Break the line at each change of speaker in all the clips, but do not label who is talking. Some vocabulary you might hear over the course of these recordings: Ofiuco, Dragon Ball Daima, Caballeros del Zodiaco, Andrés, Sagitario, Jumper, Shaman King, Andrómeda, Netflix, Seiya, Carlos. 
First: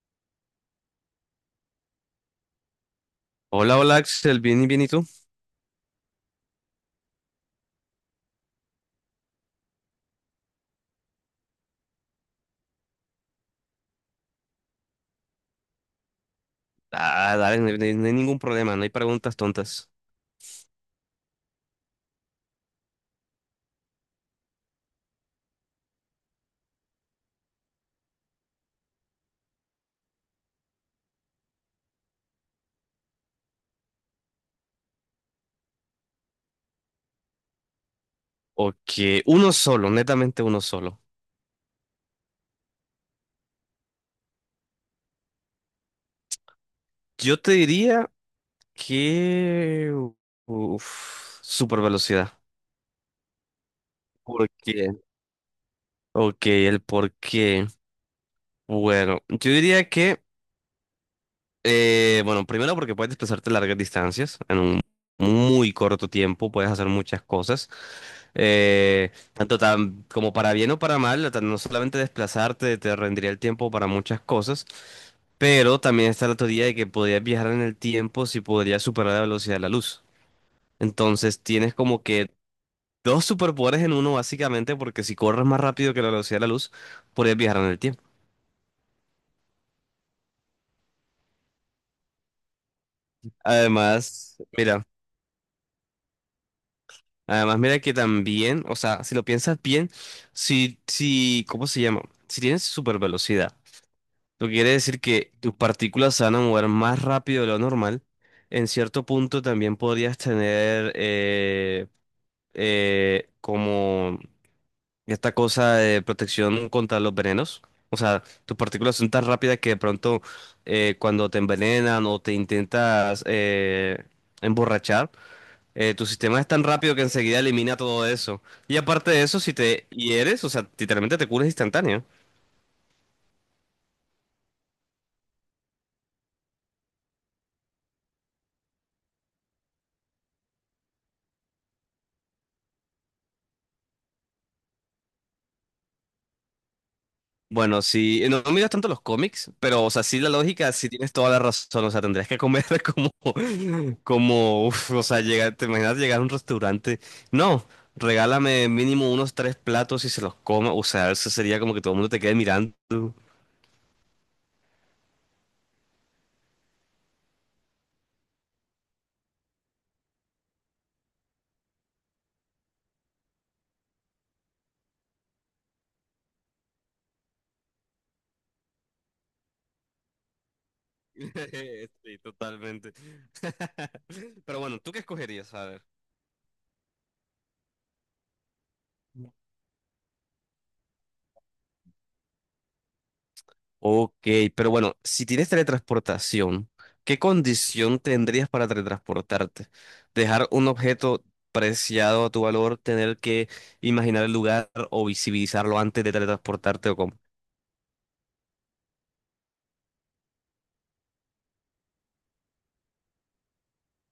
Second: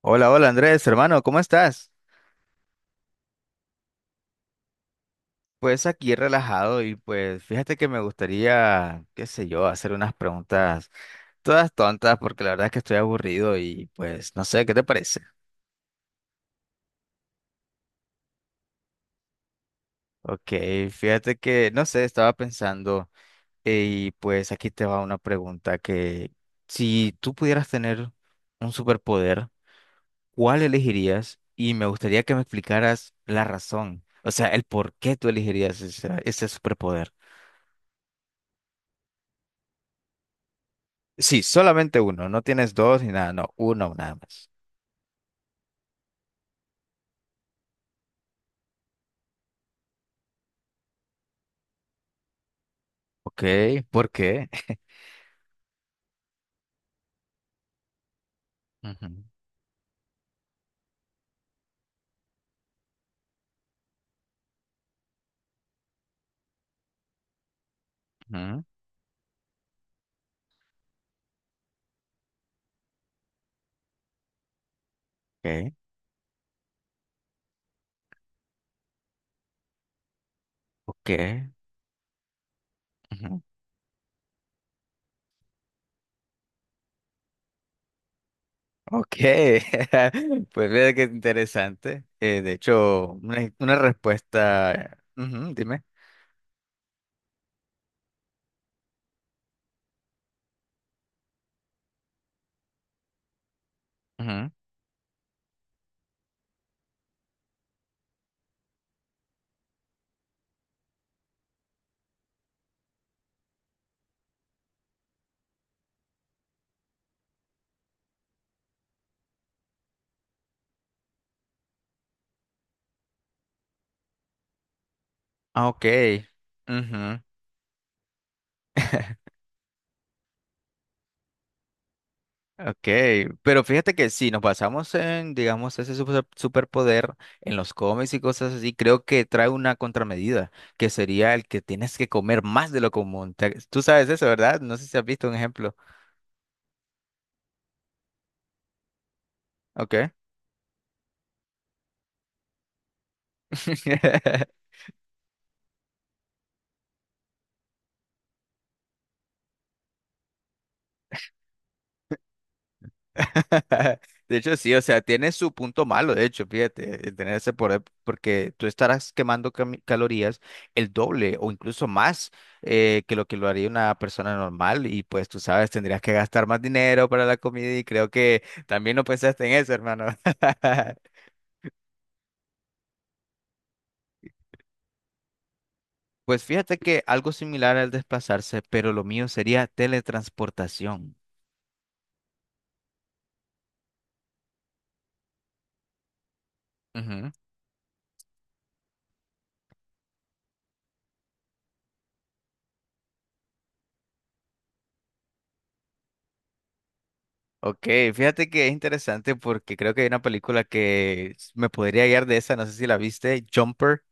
Hola, hola Andrés, hermano, ¿cómo estás?
Hola, hola Axel, bien y bien, ¿y tú?
Pues aquí relajado y pues fíjate que me gustaría, qué sé yo, hacer unas preguntas todas tontas porque la verdad es que estoy aburrido y pues no sé, ¿qué te parece?
Ah, dale, no, hay no hay ningún problema, no hay preguntas tontas.
Ok, fíjate que, no sé, estaba pensando y pues aquí te va una pregunta que si tú pudieras tener un superpoder, ¿cuál elegirías? Y me gustaría que me explicaras la razón, o sea, el por qué tú elegirías ese superpoder.
Ok, uno solo, netamente uno solo.
Sí, solamente uno, no tienes dos ni nada, no, uno nada más.
Yo te diría que, uf, super velocidad.
Ok, ¿por qué?
¿Por qué? Ok, el por qué.
Ujú,
Bueno, yo diría que, bueno, primero porque puedes desplazarte largas distancias en un muy corto tiempo, puedes hacer muchas cosas,
ujú,
tanto como para bien o para mal, no solamente desplazarte te rendiría el tiempo para muchas cosas,
ok,
pero también está la teoría de que podrías viajar en el tiempo si podrías superar la velocidad de la luz.
ok,
Entonces tienes como que dos
ujú,
superpoderes en uno básicamente, porque si corres más rápido que la velocidad de la luz, podrías viajar en el tiempo.
ok. Pues mira qué interesante. De hecho, una
Además, mira.
respuesta. Ujú, dime.
Además, mira que también, o sea, si lo piensas bien, si, ¿cómo se llama? Si tienes super velocidad, lo
Ujú,
que quiere decir que tus partículas se van a mover más rápido de lo normal, en cierto punto también podrías tener como esta cosa de protección contra los venenos. O sea, tus partículas son tan rápidas que de pronto, cuando te envenenan o te intentas emborrachar,
ah, ok.
tu sistema es tan rápido que
Ujú.
enseguida elimina todo eso. Y aparte de eso, si te hieres, o sea, literalmente te curas instantáneo.
Ok, pero fíjate que si nos basamos en, digamos, ese superpoder en los cómics y cosas así, creo que trae una contramedida, que sería el que tienes que comer más de lo común. Tú sabes eso, ¿verdad? No sé si has visto un ejemplo.
Bueno, si no, no miras tanto los cómics, pero, o sea,
Ok.
sí la lógica, sí tienes toda la razón. O sea, tendrías que comer como, uf, o sea, llegar, te imaginas llegar a un restaurante. No, regálame mínimo unos tres platos y se los coma. O sea, eso sería como que todo el mundo te quede mirando.
De hecho, sí, o sea, tiene su punto malo, de hecho, fíjate, el tener ese poder, porque tú estarás quemando calorías el doble o incluso más que lo haría una persona normal y pues tú sabes, tendrías que gastar más dinero para la comida y creo que también no pensaste en eso, hermano.
Sí, totalmente. Pero bueno, ¿tú qué escogerías? A ver.
Pues fíjate que algo similar al desplazarse, pero lo mío sería teletransportación.
Ok, pero bueno, si tienes teletransportación, ¿qué
Ujú.
condición tendrías para teletransportarte? Dejar un objeto preciado a tu valor, tener que imaginar el lugar o visibilizarlo antes de teletransportarte, ¿o cómo?
Ok, fíjate que es interesante porque creo que hay una película que me podría guiar de esa, no sé si la viste, Jumper.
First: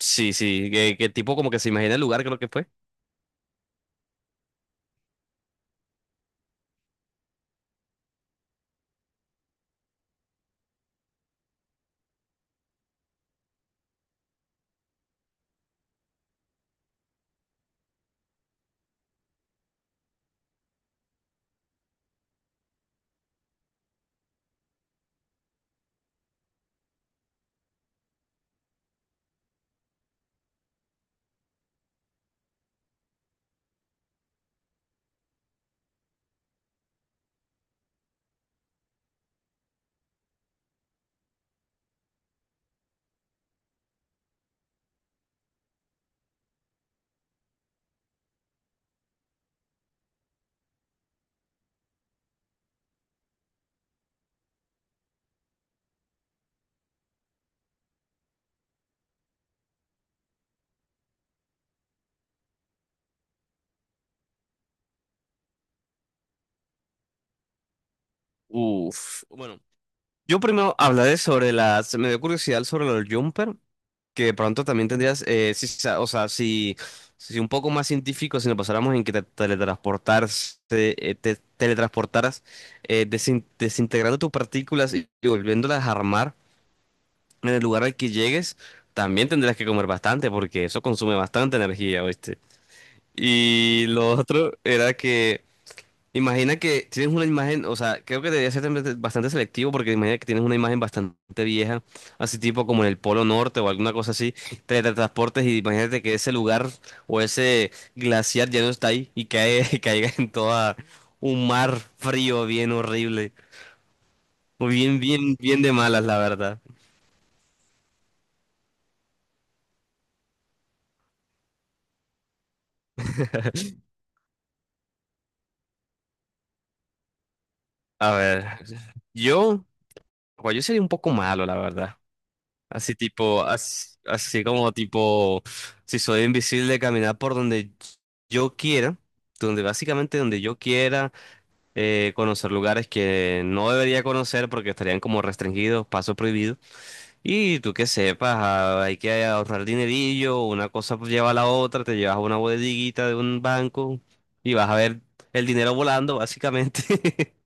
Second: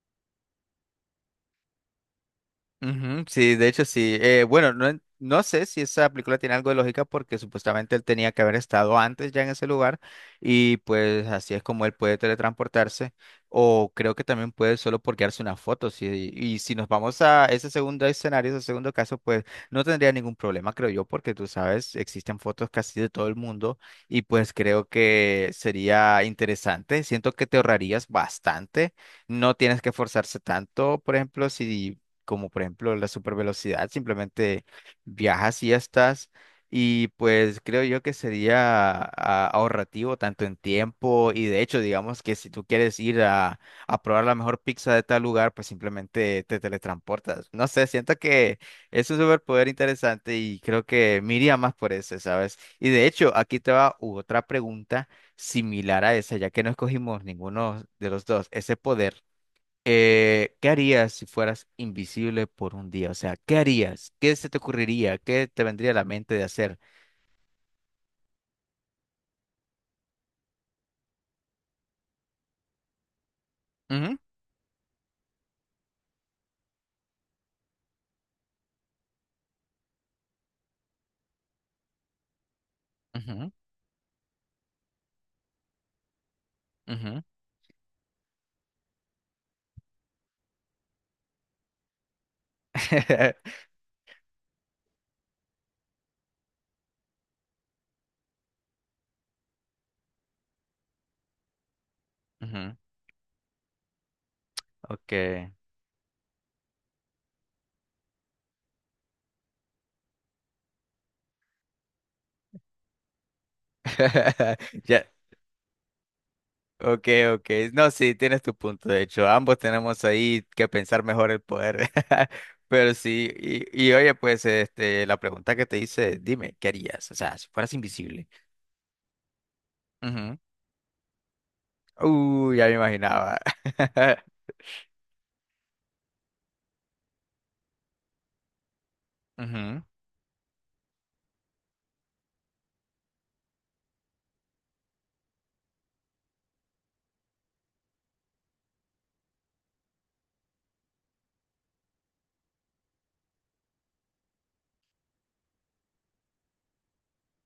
Sí, sí, que, tipo como que se imagina el lugar, creo que fue.
Ujú, sí, de hecho sí. Bueno, no, no sé si esa película tiene algo de lógica porque supuestamente él tenía que haber estado antes ya en ese lugar y pues así es como él puede teletransportarse o creo que también puede solo por quedarse una foto. Sí, y si nos vamos a ese segundo escenario, ese segundo caso, pues no tendría ningún problema, creo yo, porque tú sabes, existen fotos casi de todo el mundo y pues creo que sería interesante. Siento que te ahorrarías bastante. No tienes que esforzarse tanto, por ejemplo, si como por ejemplo la supervelocidad, simplemente viajas y ya estás. Y pues creo yo que sería ahorrativo tanto en tiempo y de hecho digamos que si tú quieres ir a probar la mejor pizza de tal lugar, pues simplemente te teletransportas. No sé, siento que es un superpoder interesante y creo que me iría más por ese, ¿sabes? Y de hecho aquí te va otra pregunta similar a esa, ya que no escogimos ninguno de los dos, ese poder. ¿Qué harías si fueras invisible por un día? O sea, ¿qué harías? ¿Qué se te ocurriría? ¿Qué te vendría a la mente de hacer?
Uf, bueno, yo primero hablaré sobre me dio curiosidad sobre los jumper,
Ujú,
que de pronto también tendrías, sí, o sea, si, si un poco más científico, si nos pasáramos en que te teletransportaras,
ujú,
desintegrando tus partículas y volviéndolas a armar
ujú,
en el lugar al que llegues, también tendrías que comer bastante porque eso consume bastante energía, ¿oíste? Y lo otro era que, imagina que tienes una imagen, o sea, creo que debería ser también bastante selectivo, porque imagina que tienes una imagen bastante vieja, así tipo
ujú.
como en el Polo Norte o alguna cosa así, te transportes
Okay.
y imagínate que ese lugar o ese glaciar ya no está ahí y cae, y caiga en toda un mar frío bien horrible, o bien,
Ya.
bien, bien de malas, la verdad.
Okay, okay. No, sí, tienes tu punto. De hecho, ambos tenemos ahí que pensar mejor el poder. Pero sí, y oye, pues, este, la pregunta que te hice, dime, ¿qué harías? O sea, si fueras
A
invisible.
ver, yo,
Ujú,
pues yo sería un poco malo, la verdad.
uy, ya me
Así
imaginaba.
tipo, así como tipo, si soy invisible, caminar por donde yo quiera, donde
Ujú,
básicamente donde yo quiera, conocer lugares que no debería conocer porque estarían como restringidos, paso prohibido. Y tú que sepas, ah, hay que ahorrar dinerillo, una cosa pues lleva a la otra, te llevas a una bodeguita de un banco y vas a ver el dinero volando, básicamente.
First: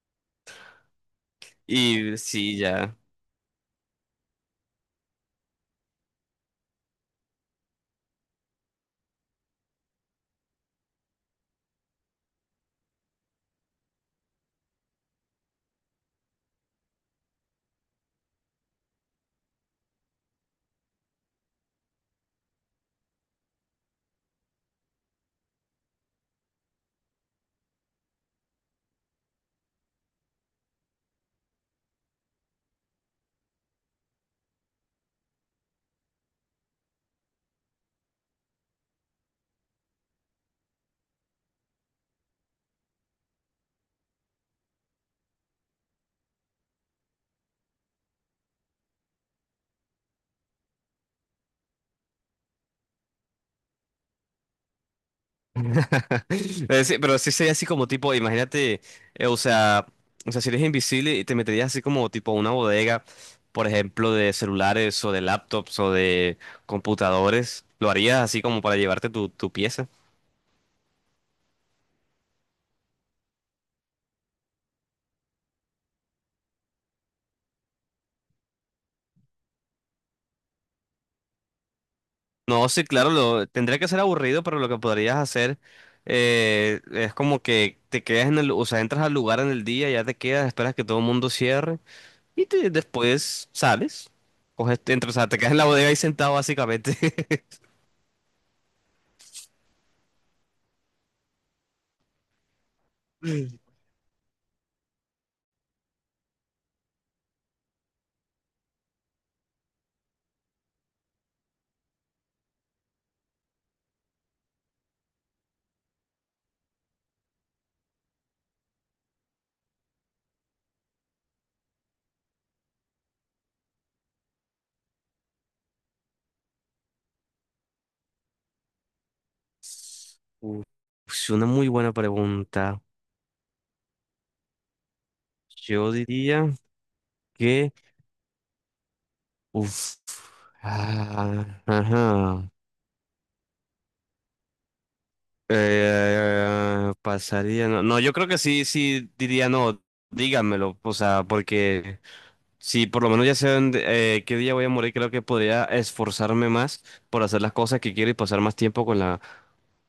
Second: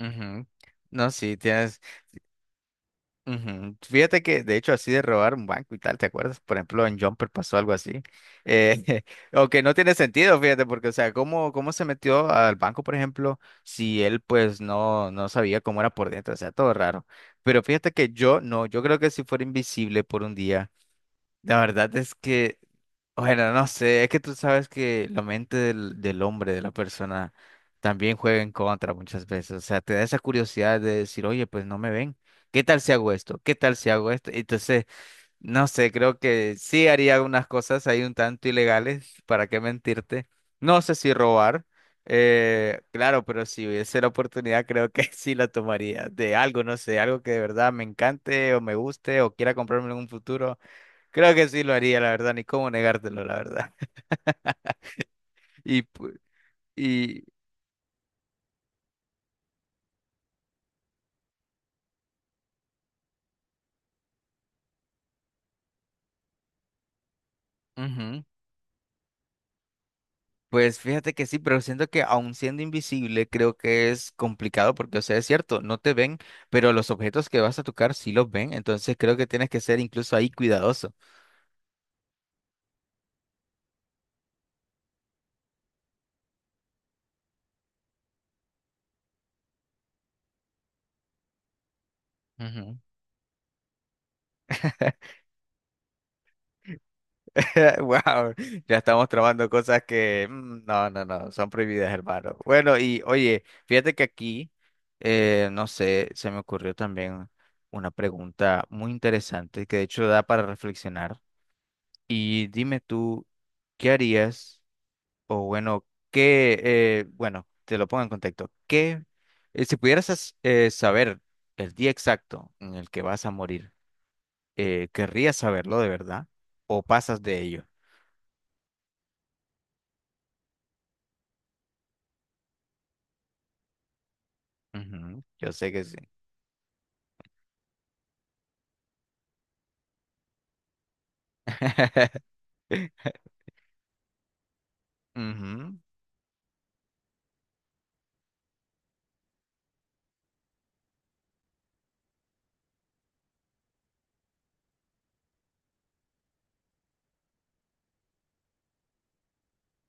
ujú. No, sí, tienes.
Y sí, ya.
Ujú. Fíjate que, de hecho, así de robar un banco y tal, ¿te acuerdas? Por ejemplo, en Jumper pasó algo así. Eh, aunque no tiene sentido, fíjate, porque, o sea, ¿cómo se metió al banco, por ejemplo, si él, pues, no, no sabía cómo era por dentro? O sea, todo raro. Pero fíjate que yo, no, yo creo que si fuera invisible por un día, la verdad es que, bueno, no sé, es que tú sabes que la mente del hombre, de la persona, también juega en contra muchas veces. O sea, te da esa curiosidad de decir, oye, pues no me ven. ¿Qué tal si hago esto? ¿Qué tal si hago esto? Entonces, no sé, creo que sí haría unas cosas ahí un tanto ilegales, ¿para qué mentirte? No sé si robar, claro, pero si hubiese la oportunidad, creo que sí la tomaría. De algo, no sé, algo que de verdad me encante o me guste o quiera comprarme en un futuro. Creo que sí lo haría, la verdad, ni cómo negártelo, la verdad. Y, pu-
Sí, pero
y
sí sería así como tipo, imagínate, o sea, si eres invisible y te meterías así como tipo a una bodega, por ejemplo, de celulares o de laptops o de computadores, lo harías
ujú,
así como para llevarte tu pieza.
pues fíjate que sí, pero siento que aun siendo invisible, creo que es complicado porque, o sea, es cierto, no te ven, pero los objetos que vas a tocar sí los ven, entonces creo que tienes que ser incluso ahí cuidadoso.
No, sí, claro, tendría que ser aburrido, pero lo que podrías hacer, es como que te quedas en o sea, entras al lugar en el día, ya te quedas, esperas que todo el mundo cierre y
Ujú.
después sales, coges, entras, o sea, te quedas en la bodega ahí sentado básicamente.
Wow, ya estamos trabando cosas que no, no, no, son prohibidas, hermano. Bueno, y oye, fíjate que aquí, no sé, se me ocurrió también una pregunta muy interesante que de hecho da para reflexionar. Y dime tú, ¿qué harías? O bueno, bueno, te lo pongo en contexto. Si pudieras saber el día exacto en el que vas a morir, ¿querrías saberlo de verdad o pasas de ello?
Uf, es una muy buena pregunta.
Ujú, yo sé que
Yo
sí.
diría que, uf, ah, ajá,
Ujú,
pasaría, no, no, yo creo que sí, sí diría no, díganmelo, o sea, porque si por lo menos ya sé qué día voy a morir, creo que podría esforzarme más por hacer las cosas que quiero y pasar más tiempo con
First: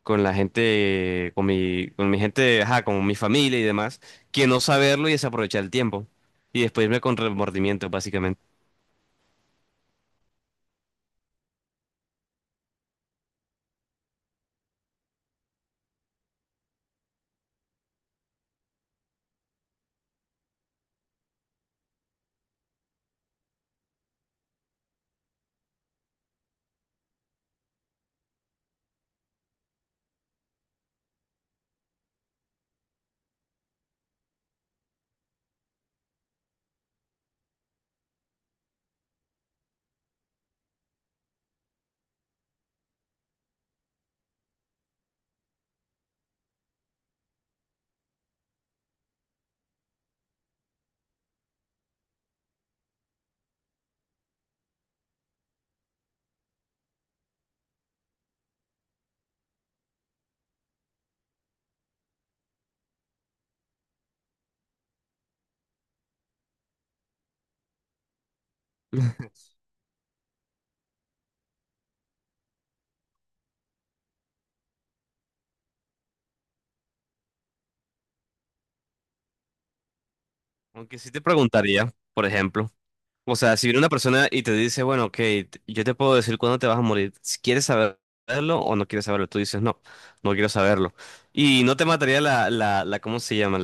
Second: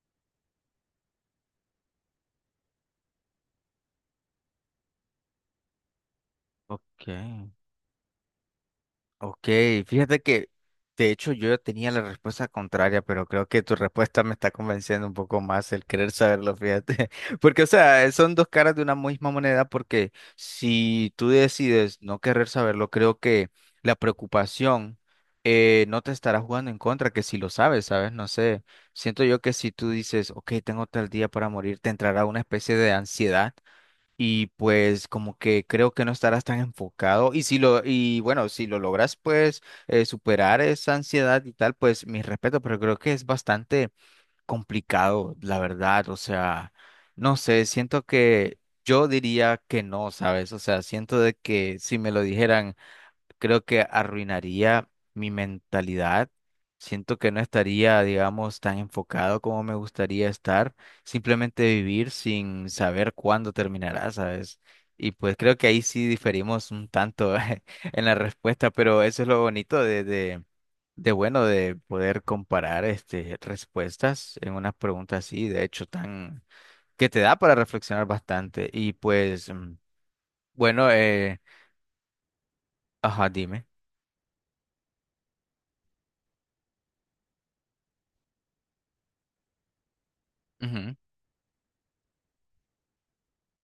con la gente, con con mi gente, ajá, con mi familia y demás, que no saberlo y desaprovechar el tiempo. Y después irme
ok,
con remordimiento, básicamente.
ok. Fíjate que, de hecho, yo ya tenía la respuesta contraria, pero creo que tu respuesta me está convenciendo un poco más el querer saberlo, fíjate. Porque, o sea, son dos caras de una misma moneda, porque si tú decides no querer saberlo, creo que la preocupación no te estará jugando en contra, que si lo sabes, ¿sabes? No sé. Siento yo que si tú dices, ok, tengo tal día para morir, te entrará una especie de ansiedad y pues como que creo que no estarás tan enfocado y si lo y bueno, si lo logras pues superar esa ansiedad y tal, pues mis respetos pero creo que es bastante complicado, la verdad, o sea, no sé, siento que yo diría que no, ¿sabes? O sea, siento de que si me lo dijeran creo que arruinaría mi mentalidad. Siento que no estaría, digamos, tan enfocado como me gustaría estar, simplemente vivir sin saber cuándo terminará, ¿sabes? Y pues creo que ahí sí diferimos un tanto en la respuesta, pero eso es lo bonito de bueno, de poder comparar este, respuestas en unas preguntas así, de hecho, tan, que te da para reflexionar bastante. Y pues, bueno,
Aunque sí te preguntaría, por ejemplo,
ajá,
o sea,
dime.
si viene una persona y te dice, bueno, ok, yo te puedo decir cuándo te vas a morir, si quieres saberlo o no quieres saberlo, tú dices, no, no quiero saberlo.
Ujú,
Y no te mataría la, ¿cómo se llama?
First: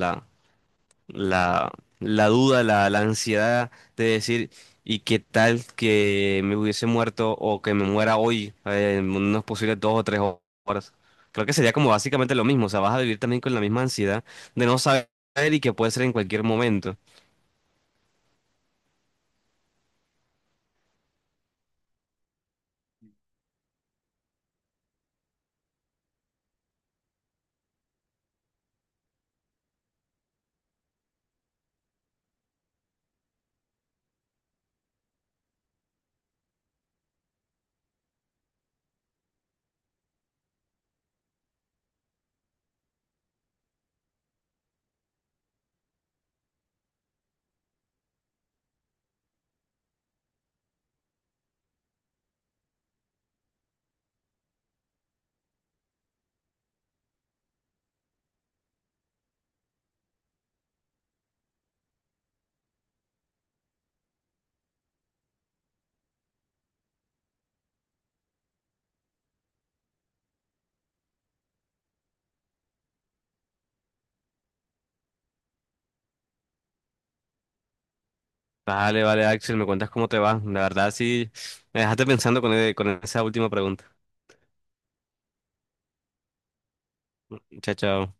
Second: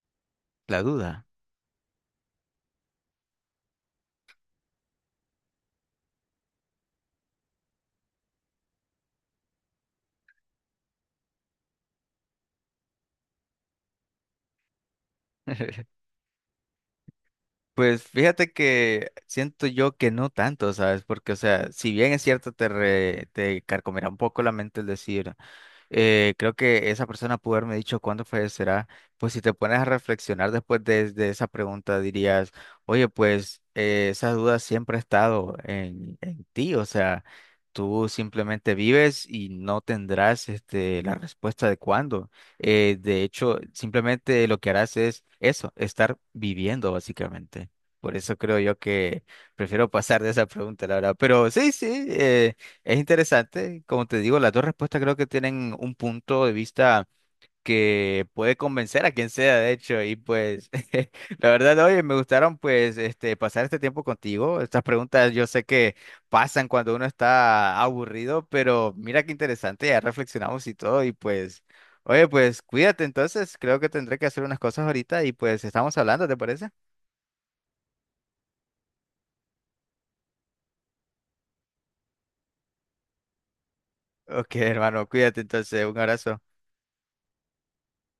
la duda.
la, la duda, la ansiedad de decir, ¿y qué tal que me hubiese muerto o que me muera hoy, en unos posibles dos o tres horas? Creo que sería como básicamente lo mismo, o sea, vas a vivir también con la misma ansiedad de no saber, y que puede ser en cualquier momento.
Pues fíjate que siento yo que no tanto, ¿sabes? Porque, o sea, si bien es cierto, te, te carcomerá un poco la mente el decir creo que esa persona pudo haberme dicho cuándo fallecerá. Pues si te pones a reflexionar después de esa pregunta, dirías, oye, pues esa duda siempre ha estado en ti, o sea, tú simplemente vives y no tendrás este, la respuesta de cuándo. De hecho, simplemente lo que harás es eso, estar viviendo básicamente. Por eso creo yo que prefiero pasar de esa pregunta, la verdad. Pero sí, sí, es interesante, como te digo, las dos respuestas creo que tienen un punto de vista que puede convencer a quien sea, de hecho, y pues la verdad, oye, me gustaron pues este pasar este tiempo contigo. Estas preguntas yo sé que pasan cuando uno está aburrido, pero mira qué interesante, ya reflexionamos y todo y pues oye, pues cuídate entonces, creo que tendré que hacer unas cosas ahorita y pues estamos hablando, ¿te parece?
Vale, vale, Axel, me cuentas cómo te va. La verdad, sí, me dejaste pensando con, con esa última pregunta.
Ok, hermano, cuídate entonces, un abrazo.
Chao, chao.